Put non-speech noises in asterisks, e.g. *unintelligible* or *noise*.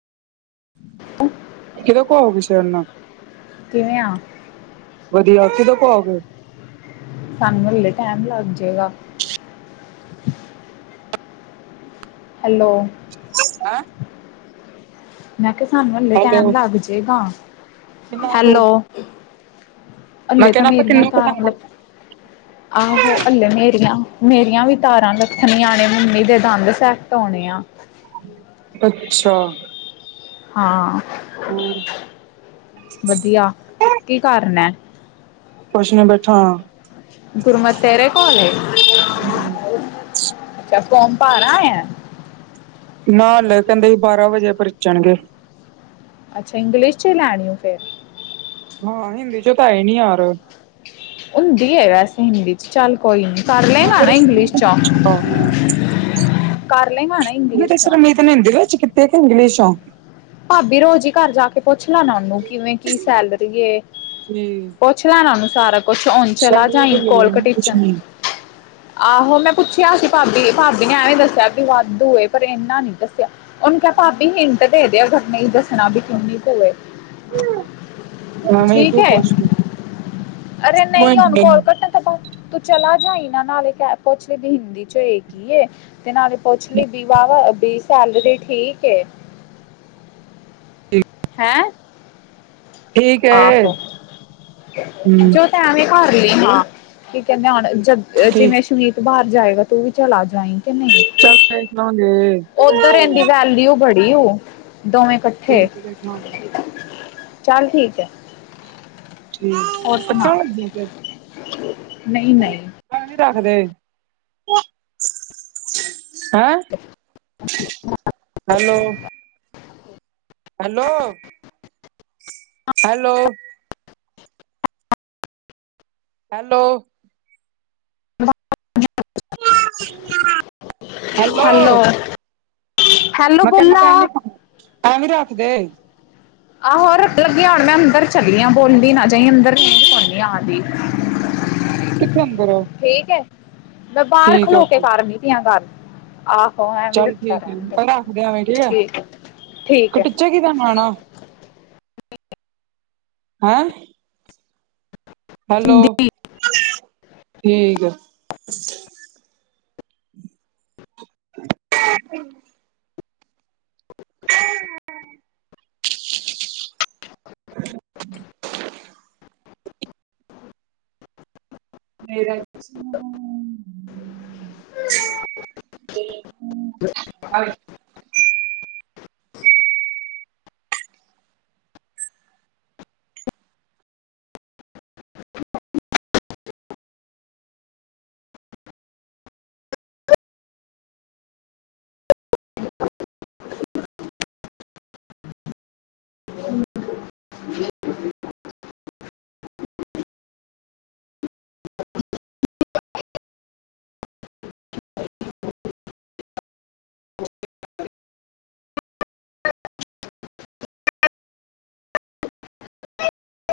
ਅ। ਕਿਦੋ ਕੋ ਆਉਗੇ ਸ਼ਹਿਰ ਨਾ ਕਿਵੇਂ ਆ? ਵਧੀਆ ਕਿਦੋਂ ਕੋ ਆਉਗੇ? ਸਾਨੂੰ ਹੱਲੇ ਟੈਮ ਲੱਗਜੇ ਗਾ। ਹੈਲੋ। ਹੈਂ। ਮੈਂ ਕਿਹਾ ਸਾਨੂੰ ਹਲੇੇ ਟਾਈਮ ਹੈਲੋ ਲੱਗਜੇ ਗਾ। ਕਿੰਨਾ ਕੁ ਹੈਲੋ ਮੈਂ ਹਲੇ ਤਾਂ ਕਹਿਨਾਂ ਆਪਾਂ ਮੇਰੀਆਂ ਕਿੰਨਾ ਕੁ ਤਾਰਾਂ ਟਾਈਮ ਆ ਲ ਆਹੋ ਹੱਲੇ ਮੇਰੀਆਂ-ਮੇਰੀਆਂ ਵੀ ਤਾਰਾਂ ਲੱਥਣੀਆਂ ਨੇ, ਮੰਮੀ ਦੇ ਦੰਦ ਸੈਟ ਹੋਣੇ ਆ ਅੱਛਾ। ਹਾਂ ਹੋਰ ਵਧੀਆ, ਕੀ ਕਰਨਾ ਐ ਕੁਛ ਨੀ ਬੈਠਾ ਗੁਰਮਤ ਤੇਰੇ ਕੋਲ਼ ‌ਏ? ਅੱਛਾ ਫੋਰਮ ਭਰ ਆਏ ਆ? ਨਾ ਹਲੇ ਕਹਿੰਦੇ ਬਾਰਾਂ ਵਜੇ ਭਰਚਣਗੇ। ਅੱਛਾ ਇੰਗਲਿਸ਼ ਚ ਲੈਣੀ ਹੈ ਫਿਰ ਹਾਂ ਹਿੰਦੀ ਚੋਂ ਤਾਂ ਹੈਏ ਨੀ ਯਾਰ। ਹੁੰਦੀ ਹੈ ਵੈਸੇ ਹਿੰਦੀ ਚ ਚੱਲ ਕੋਈ ਨੀ ਕਰ ਮੈਂ ਲਏਗਾ ਨਾ ਫਿਰ ਇੰਗਲਿਸ਼ ਸੁਮੀਤ ਨੂੰ ਚੋਂ। ਪੁੱਛਾਂਗਾ ਕਰ ਲਏਗਾ ਨਾ ਇੰਗਲਿਸ਼ ਬੇਟੇ ਚੋਂ ਸੁਰਮੀਤ ਹਿੰਦੀ ਚ ਕੀਤੇ ਕੇ ਇੰਗਲਿਸ਼ ਵਿੱਚੋਂ। ਭਾਬੀ ਰੋਜ਼ ਹੀ ਘਰ ਜਾ ਕੇ ਪੁੱਛ ਲੈਣਾ ਉਹਨੂੰ ਕਿਵੇਂ ਕੀ ਸੈਲਰੀ ਏ। ਜੀ ਪੁੱਛ ਲੇਣਾ ਇਹਨੂੰ ਸਾਰਾ ਕੁੱਛ ਹੁਣ ਚਲਾ ਸੈਲਰੀ ਤੇ ਜਾਈ ਕੋਲ ਮਿਲੇ ਨਾ ਕੁਛ ਕਟੀਚਣ। *unintelligible* ਆਹੋ ਮੈਂ ਪੁੱਛਿਆ ਸੀ ਭਾਬੀ ਭਾਬੀ ਨੇ ਐਵੇਂ ਦੱਸਿਆ ਵੀ ਵਾਧੂ ਏ ਪਰ ਇਨਾ ਨੀ ਦੱਸਿਆ। ਉਹਨੂੰ ਕਿਹਾ ਭਾਬੀ ਹਿੰਟ ਦੇ ਦਿਆ ਕਰ ਨਹੀਂ ਦੱਸਣਾ ਬਈ ਕਿੰਨੀ ਕੁ ਏ। ਐਵੇਂ ਠੀਕ ਤੂੰ ਹੈ ਪੁੱਛ ਲਈ ਅਰੇ ਨਹੀਂ ਹੁਣ ਕੋਲ ਕੱਟ। ਤੂੰ ਚਲਾ ਜਾਈਂ ਇਹਨਾਂ ਨਾਲੇ ਕ ਪੁੱਛਲੇ ਵੀ ਹਿੰਦੀ ਵਿਚ ਵੇਖੀ ਏ। ਤੇ ਨਾਲੇ ਪੁੱਛ ਲਈ ਵੀ ਬਾਈ ਵਾਹਵਾ ਵੀ ਸੈਲਰੀ ਠੀਕ ਏ। ਹੈਂ ਠੀਕ ਹਾਂ ਹੈ ਫਿਰ ਹੂੰ ਜੋ ਐਵੇਂ ਹੀ ਭਰ ਲਈ ਹਾਂ ਕੀ ਕਹਿੰਦੇ ਹੁਣ ਜਦ ਠੀਕ ਜਿਵੇਂ ਸ਼ਬੀਲ। ਬਾਹਰ ਜਾਏਗਾ ਤੇ ਤੂੰ ਵੀ ਚਲਾ ਜਾਏ ਕਿ ਨਹੀਂ ਚਲ ਪਵਾਂਗੇ। ਉੱਧਰ ਇਹਂਦੀ ਵੈਲਿਊ ਬੜੀ ਉਹ ਦੋਵੇਂ ਇਕੱਠੇ ਠੀਕ ਹੀ ਕੱਟਣਾ ਚੱਲ ਠੀਕ ਹੈ। ਠੀਕ ਹੋਰ ਸੁਣਾ ਕੱਟਣ ਲੱਗੀ ਆ ਫਿਰ ਨਹੀਂ, ਨਹੀਂ। ਨੀ ਰੱਖਦੇ *unintelligible* ਹੈਂ hello. Hello hello hello hello hello ਮੈਂ ਕਹਿੰਦਾ ਬੋਲਾ। ਭੈਣਜੀ ਐਵੇਂ ਰੱਖਦੇ। ਆਹੋ ਰੱਖਣ ਲੱਗੀ ਹੁਣ ਮੈਂ ਅੰਦਰ ਚਲੀ ਆ ਬੋਲੀ ਨਾ ਜਾਈਂ ਅੰਦਰ ਦੀ ਆਣ ਦੀ ਕਿੱਥੇ ਅੰਦਰ ਠੀਕ ਹੈ ਮੈਂ ਬਾਹਰ ਠੀਕ ਖਲੋ ਕੇ ਓਕੇ ਕਰ ਨੀ ਦੀਆਂ ਗੱਲ ਆਹੋ। ਉਹ ਐ ਵੀ ਚੱਲ ਰੱਖਿਆ ਠੀਕ ਹੈ ਰਹਿਣਗੇ ਰੱਖਦੇ ਠੀਕ ਹੈ, ਠੀਕ ਹੈ। ਕਿਹਦਾ ਆਣਾ ਹੈਂ ਹੈਲੋ, ਹੈ। ਠੀਕ ਹੈ। *unintelligible* ਮੇਰੇ ਤੇ ਹੂ ਹੈਲੋ। ਹ